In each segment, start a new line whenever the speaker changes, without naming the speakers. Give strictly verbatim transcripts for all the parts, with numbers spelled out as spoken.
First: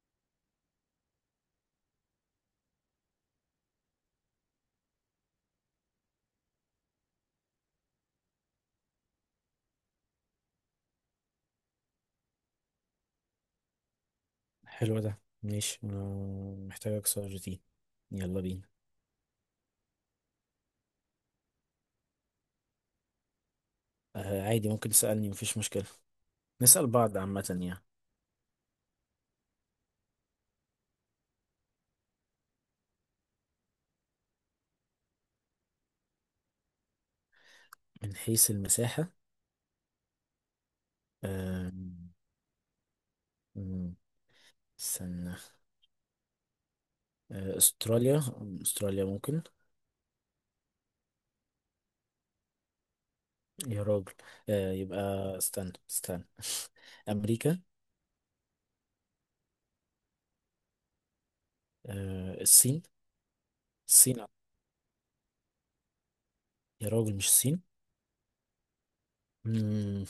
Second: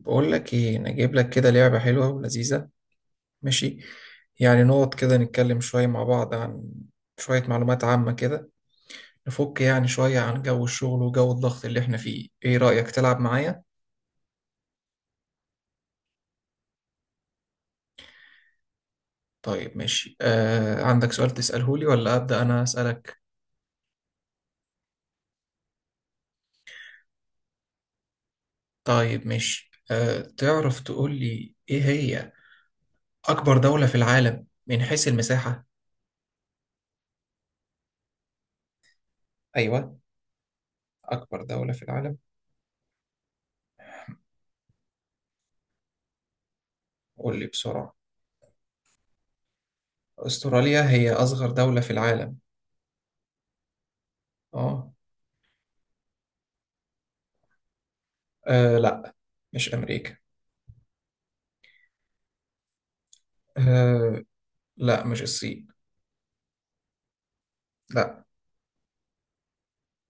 بقول لك ايه، انا جايب لك كده لعبة حلوة ولذيذة. ماشي. يعني نقعد كده نتكلم شوية مع بعض عن شوية معلومات عامة كده. نفك يعني شوية عن جو الشغل وجو الضغط اللي احنا فيه. ايه رأيك تلعب معايا؟
حلو، ده ماشي. أنا محتاجك سؤالتين. يلا بينا.
طيب، ماشي. آه عندك سؤال تسأله لي ولا أبدأ انا أسألك؟
آه، عادي، ممكن تسألني، مفيش مشكلة. نسأل بعض عامة يعني.
طيب، ماشي. آه تعرف تقول لي ايه هي أكبر دولة في العالم من حيث المساحة؟
من حيث المساحة؟
ايوه، أكبر
آه
دولة في العالم.
مم، استنى.
قول لي
آه
بسرعة.
أستراليا، أستراليا ممكن.
أستراليا هي أصغر دولة في العالم.
يا راجل. آه
اه.
يبقى استنى استنى. أمريكا.
آه لا، مش أمريكا.
آه، الصين.
آه
الصين.
لا، مش الصين.
يا راجل، مش الصين.
لا.
مم،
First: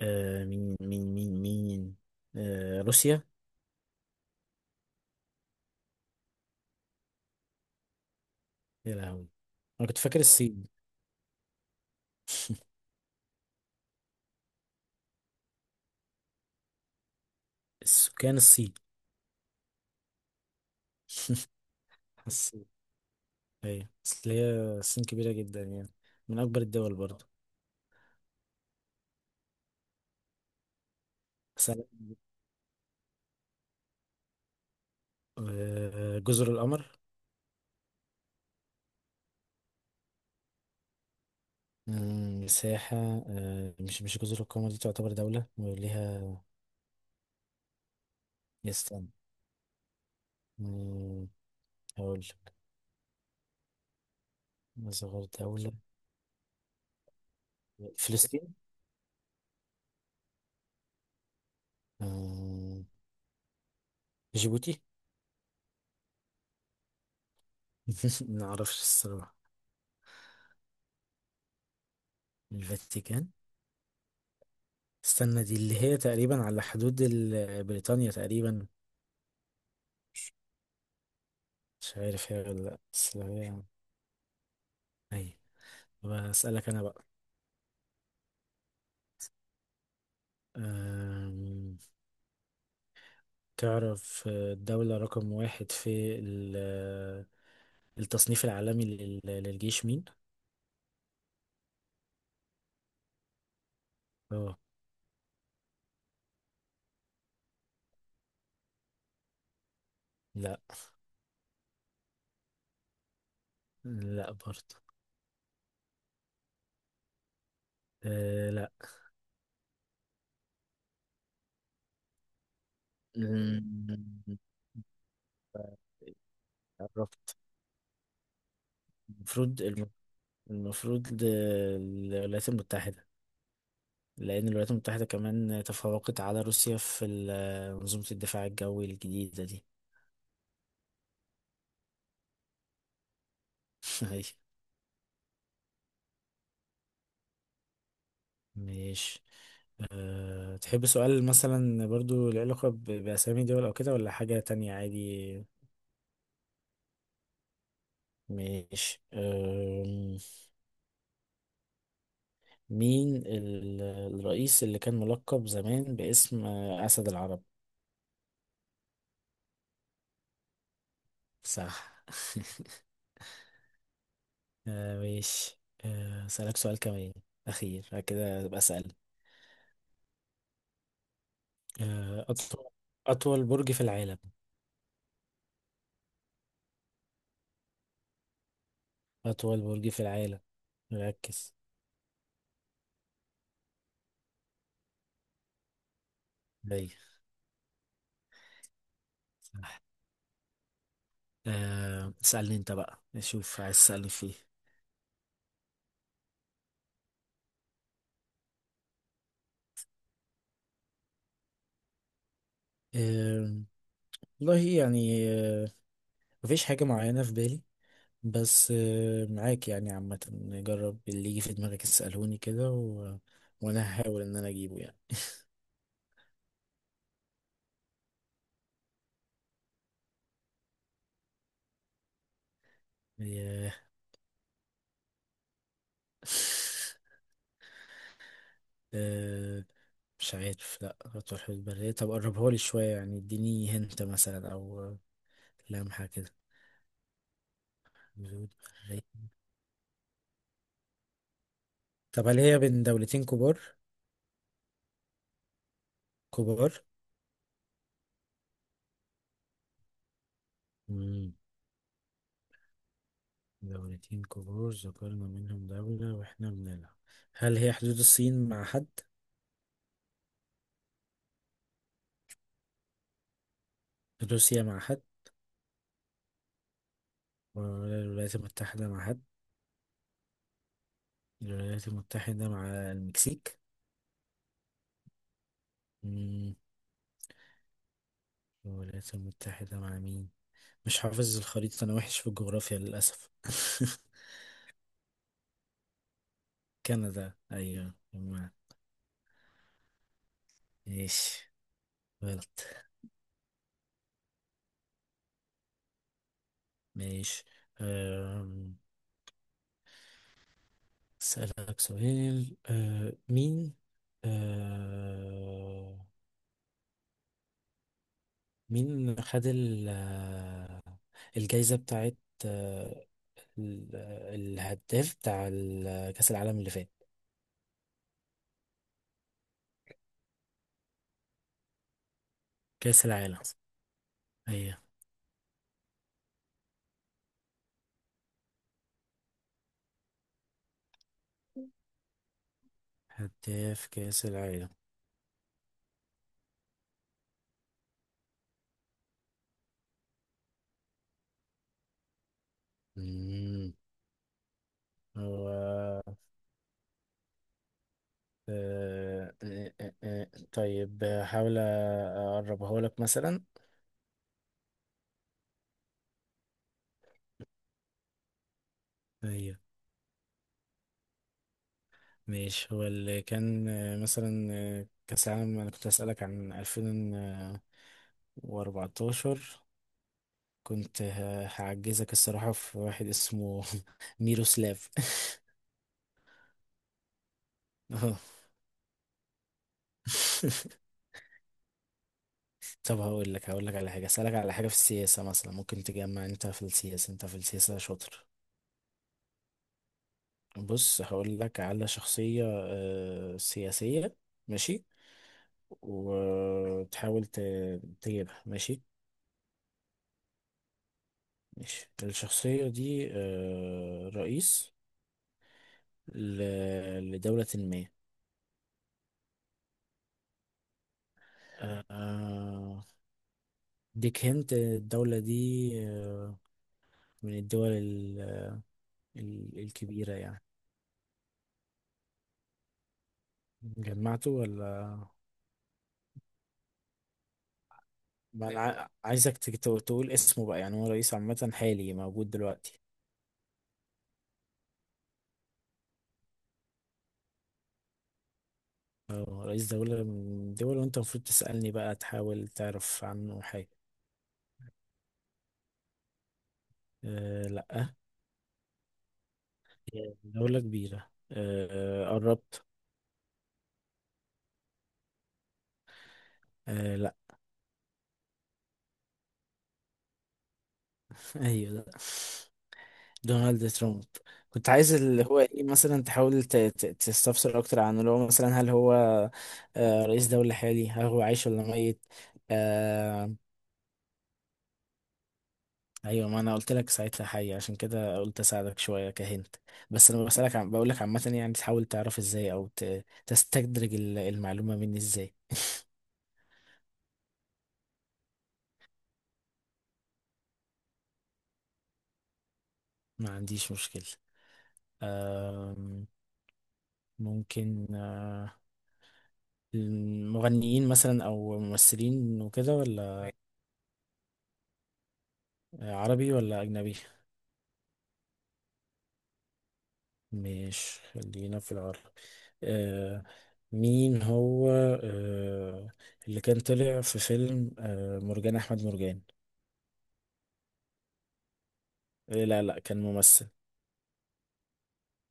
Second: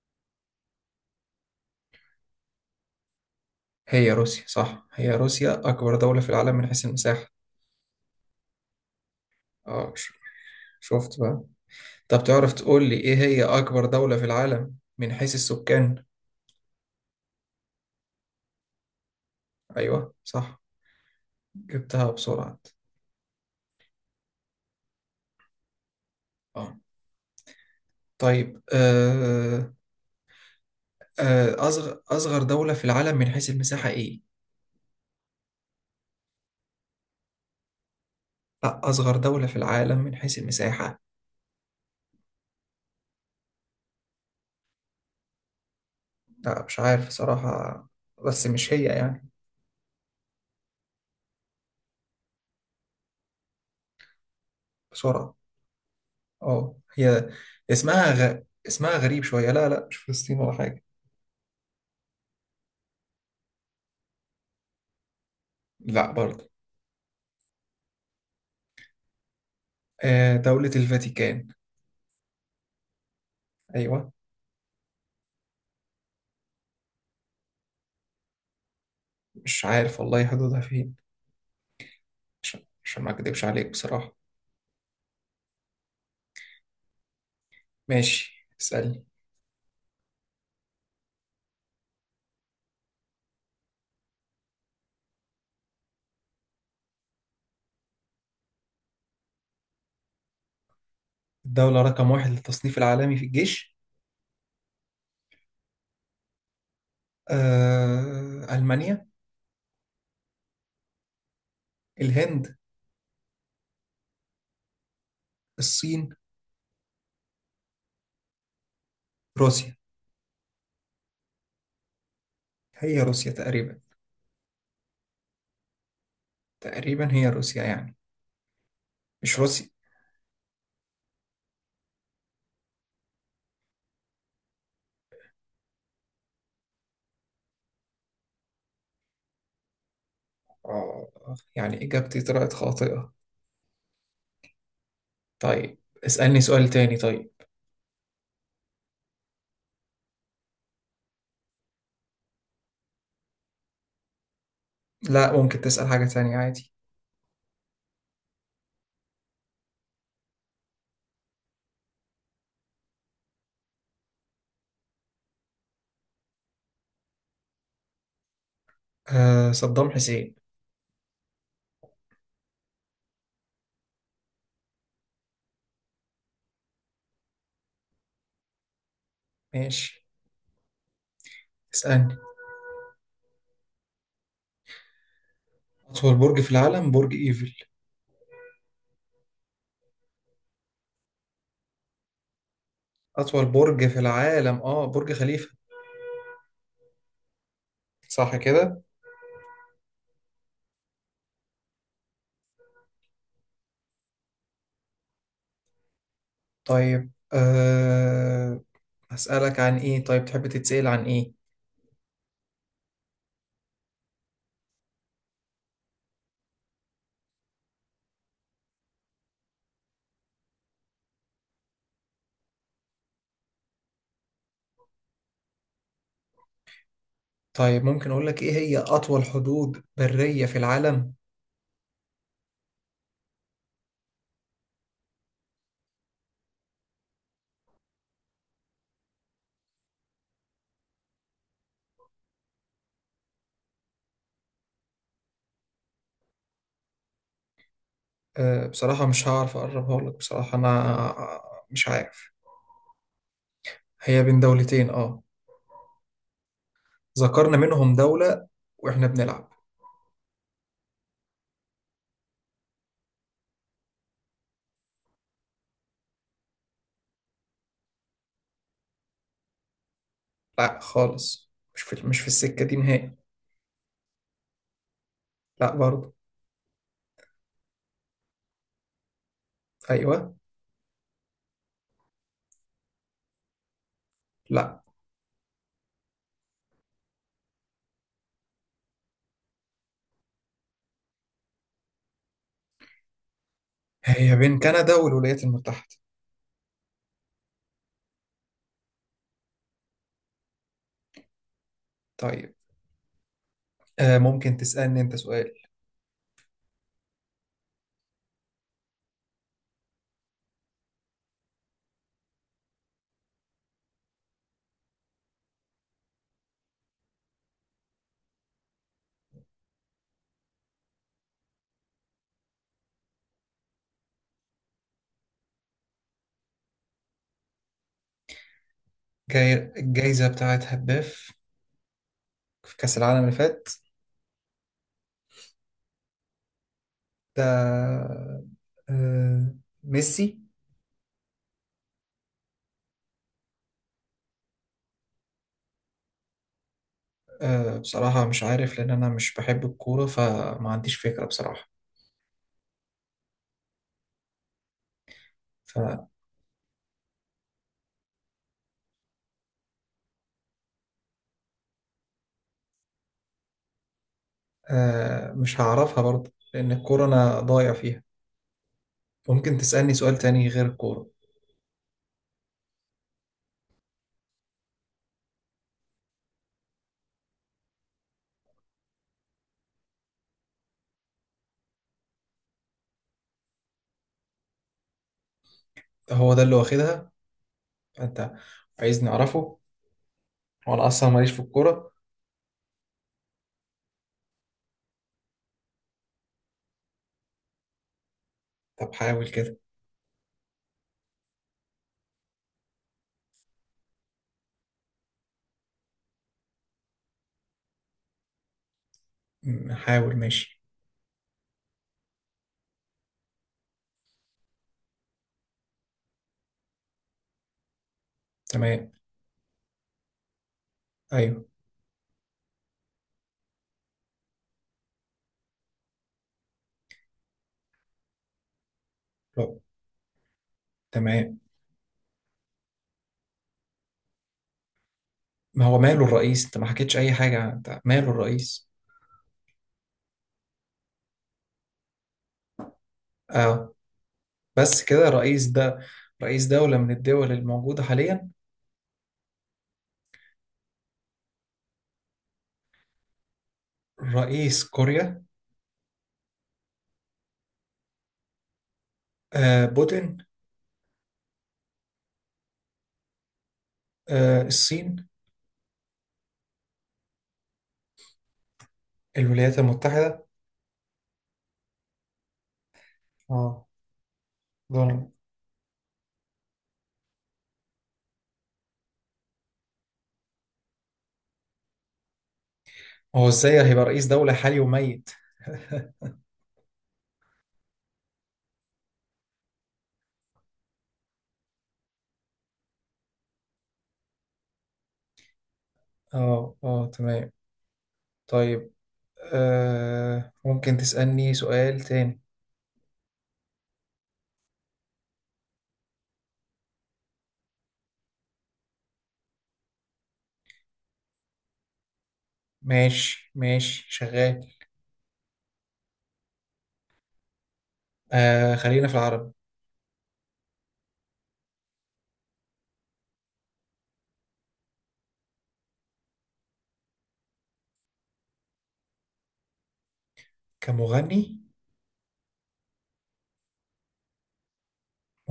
آه مين مين مين مين، آه روسيا.
هي روسيا، صح، هي روسيا أكبر دولة في العالم من حيث المساحة.
يا لهوي. أنا
اه
كنت
ش-
فاكر الصين.
شفت بقى. طب تعرف تقول لي إيه هي أكبر دولة في العالم من حيث السكان؟
السكان؟ الصين.
أيوه، صح. جبتها
بس
بسرعة.
ايوه، اصل هي الصين كبيرة جدا يعني، من أكبر
اه.
الدول برضه.
طيب، آه آه
بس أنا-،
أصغر أصغر دولة في العالم من حيث المساحة إيه؟
آه، جزر القمر.
لا، أصغر دولة في العالم من حيث المساحة.
مم، مساحة. آه، مش مش جزر القمر، دي تعتبر دولة وليها.
لا مش عارف صراحة، بس مش هي
يستنى.
يعني.
مم، هقول لك. أصغر
بسرعة.
دولة.
اه، هي اسمها غ...
فلسطين؟
اسمها غريب شوية. لا لا، مش فلسطين ولا حاجة.
آه، جيبوتي.
لا برضه.
معرفش الصراحة.
آه دولة الفاتيكان.
الفاتيكان.
أيوة.
استنى، دي اللي هي تقريبا على حدود ال- بريطانيا تقريبا.
مش عارف والله حدودها فين.
مش عارف هي
عشان
ولا لأ،
عشان ما
بس لو
أكدبش
هي.
عليك بصراحة.
أيوة. بسألك أنا بقى.
ماشي، اسألني.
آم، تعرف، آه، الدولة رقم واحد في ال- آه، التصنيف العالمي لل- للجيش مين؟
الدولة رقم واحد للتصنيف العالمي في الجيش؟
اه.
آه ألمانيا.
لا.
الهند.
لا برضه.
الصين.
آه، لا.
روسيا. هي روسيا تقريبا.
مم،
تقريبا هي
قربت.
روسيا يعني. مش
المفروض
روسيا.
الم- المفروض د- الولايات المتحدة، لأن الولايات المتحدة كمان تفوقت على روسيا في ال- آه، منظومة الدفاع الجوي الجديدة دي.
آه يعني إجابتي طلعت خاطئة.
أيوة.
طيب. اسألني سؤال تاني. طيب.
ماشي. أه تحب سؤال مثلا برضو له علاقة ب- بأسامي دول أو كده، ولا حاجة تانية عادي؟
لا، ممكن تسأل حاجة تانية عادي.
ماشي. أم، مين ال- الرئيس اللي كان ملقب زمان باسم آه، أسد العرب؟
آه صدام حسين.
صح. أه ماشي. أه، أسألك سؤال كمان أخير، بعد كده أبقى أسأل.
ماشي، اسألني.
أه، أطول، أطول برج في العالم.
أطول برج في العالم برج إيفل.
أطول برج في العالم، ركز.
أطول برج في العالم آه برج خليفة.
أيوة.
صح كده.
صح. أه، اسألني أنت بقى نشوف عايز تسألني
طيب، آه، هسألك عن إيه؟ طيب، تحب تتسأل عن إيه؟
فيه. والله يعني، آه، مفيش حاجة معينة في بالي، بس آه، معاك يعني عامة، نجرب اللي يجي في دماغك اسألوني كده، و... وأنا هحاول إن أنا أجيبه يعني.
طيب، ممكن أقول لك إيه هي أطول حدود برية في العالم؟
آه، آه، مش عارف، لأ هتروح في البرية، طب قربها لي شوية، يعني اديني هنت مثلا أو لمحة كده. حدود
آه، بصراحة
برية.
مش هعرف أقربها لك بصراحة أنا. مش
طب
عارف.
هل هي بين دولتين كبار؟
هي بين دولتين، آه،
كبار.
ذكرنا منهم دولة وإحنا بنلعب.
مم. دولتين كبار ذكرنا منهم دولة وإحنا بنلعب. هل هي حدود الصين مع حد؟
لا خالص، مش في مش في السكة دي نهائي.
روسيا مع حد؟
لا برضه.
ولا الولايات المتحدة مع حد؟
أيوه.
الولايات المتحدة مع المكسيك؟
لا.
مم. الولايات المتحدة مع مين؟ مش حافظ الخريطة، أنا وحش في الجغرافيا للأسف.
هي بين كندا والولايات المتحدة.
كندا، أيوة. ما- ماشي.
طيب.
غلط.
آه ممكن تسألني أنت سؤال.
ماشي. أم، أسألك سؤال. أه، مين أه، مين خد ال- آه، الجايزة بتاعت أه، ال- آه، الهداف بتاع ال- آه، كأس العالم اللي فات؟
جاي الجايزة بتاعت هداف في كأس
كأس
العالم اللي
العالم،
فات.
أيوة.
ده آه ميسي.
هداف كأس العالم.
آه، بصراحة مش عارف لأن أنا مش بحب الكورة فما عنديش فكرة بصراحة.
مم. و... آه، آه، آه، آه. طيب هحاول أقربه لك مثلا.
فمش هعرفها برضه لأن الكورة أنا ضايع فيها. ممكن
أيوة.
تسألني سؤال تاني غير الكورة.
ماشي، هو اللي كان آه، مثلا آه، كأس العالم أنا كنت أسألك عن ألفين وأربعتاشر، كنت ه- هعجزك الصراحة، في واحد اسمه ميروسلاف.
هو ده اللي واخدها؟
اه.
أنت عايزني أعرفه؟ وأنا أصلا ماليش في الكورة.
طب هقول لك هقول لك على حاجة، اسألك على حاجة في السياسة مثلا، ممكن تجمع. انت في السياسة انت في السياسة شاطر.
طب حاول كده.
بص هقول لك على شخصية آه، سياسية. ماشي. وتحاول ت- تجيبها، ماشي.
م- حاول، ماشي.
ماشي، الشخصية دي آه، رئيس ل- لدولة ما.
تمام، ايوه.
آه، آه، ديك هنت الدولة دي آه، من الدول ال-
طب،
ال- الكبيرة يعني.
تمام.
جمعته ولا؟
ما هو ماله الرئيس، انت ما حكيتش اي حاجه، انت ماله
ما فاهم انا،
الرئيس؟
ع- عايزك تك- تو- تقول اسمه بقى، يعني هو رئيس عامة حالي موجود دلوقتي.
اه، بس كده الرئيس ده رئيس دوله من الدول الموجوده حاليا؟
اه، رئيس دولة من دول، وانت المفروض تسألني بقى تحاول تعرف عنه حاجة.
رئيس كوريا.
أه، لا.
آه بوتين.
دولة كبيرة، أه قربت.
آه الصين.
أه، لا.
الولايات المتحده.
ايوه، لا،
اه،
دونالد ترامب. كنت عايز
دونالد.
اللي هو ايه، مثلا تحاول ت- ت- تستفسر اكتر عنه، اللي هو مثلا هل هو آه، رئيس دولة حالي، هل هو عايش ولا ميت؟
هو
آه،
ازاي هيبقى رئيس دوله حالي وميت؟
ايوه، ما انا قلت لك ساعتها حي، عشان كده قلت اساعدك شويه كهنت. بس انا بسالك، عم بقول لك عامه يعني، تحاول تعرف ازاي او ت- تستدرج ال- المعلومه مني ازاي.
اه اه، تمام. طيب، آه ممكن تسألني سؤال تاني.
ما عنديش مشكله. أم، ممكن آه، المغنيين مثلا او ممثلين وكده،
ماشي
ولا؟
ماشي، شغال.
عربي ولا اجنبي؟
آه خلينا في العربي.
مش، خلينا في العربي. أه، مين هو أه، اللي كان طلع في فيلم أه، مرجان احمد مرجان؟
كمغني؟
إيه، لا لا، كان ممثل.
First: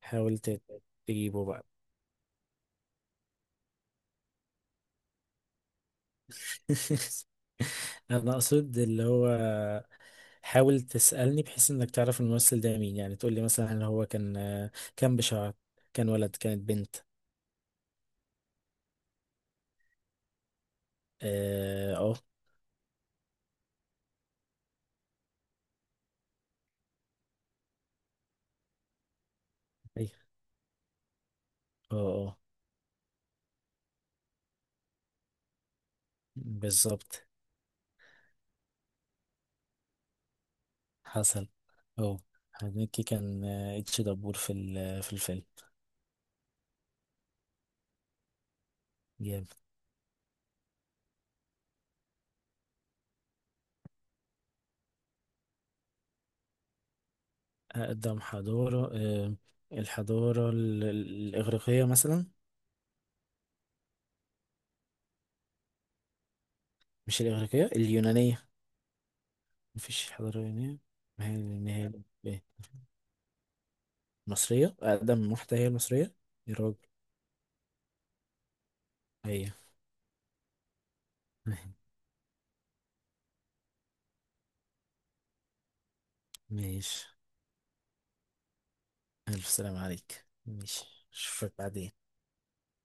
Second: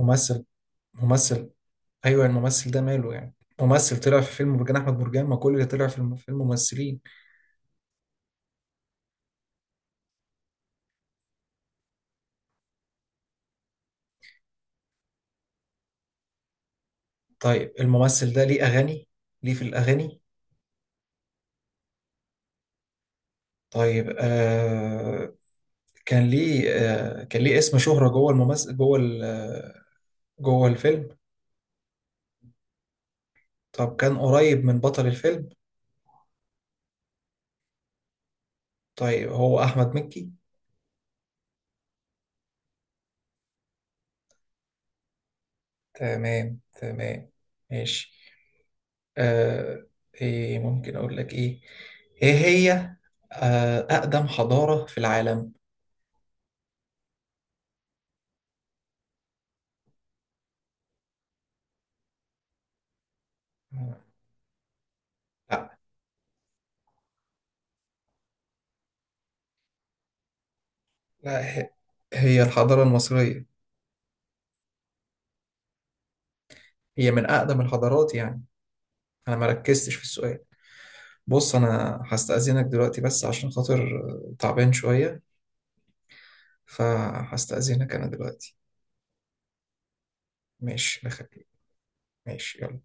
حاول ت- تجيبه
ممثل.
بقى.
ايوه، الممثل ده ماله يعني؟ ممثل طلع في فيلم برجان احمد برجان، ما كل اللي طلع في الم- في الممثلين.
انا اقصد اللي هو، حاول تسألني بحيث انك تعرف الممثل ده مين، يعني تقول لي مثلا هل هو كان كان بشعر، كان ولد، كانت بنت.
طيب، الممثل ده ليه اغاني؟ ليه في الاغاني؟
اه، اه.
طيب، آه، كان ليه، آه، كان ليه اسم شهرة جوه الممثل جوه ال- آه،
أيوة.
جوه الفيلم.
اه. آه.
طب كان قريب من بطل الفيلم؟
بالظبط.
طيب، هو احمد مكي.
حصل. اه، هنيكي كان آه، اتش دبور في ال- في الفيلم.
تمام تمام، ماشي.
جامد.
آه، ايه ممكن اقول لك ايه، ايه هي آه اقدم حضارة في العالم؟
اقدم حضارة، آه، الحضارة ال- ال- الاغريقية مثلا.
آه، لا.
مش الاغريقية، اليونانية. مفيش حضارة يونانية، ما هي
لا، ه-
اليونانية.
هي الحضارة المصرية.
مصرية، أقدم واحدة هي المصرية؟ يا راجل،
هي من أقدم الحضارات يعني. أنا ما
هي.
ركزتش في السؤال. بص، أنا هستأذنك دلوقتي بس عشان خاطر، آه، تعبان شوية.
ماشي،
فهستأذنك أنا دلوقتي.
ألف سلام عليك، ماشي.
ماشي، بخير.
أشوفك بعدين.
ماشي، يلا.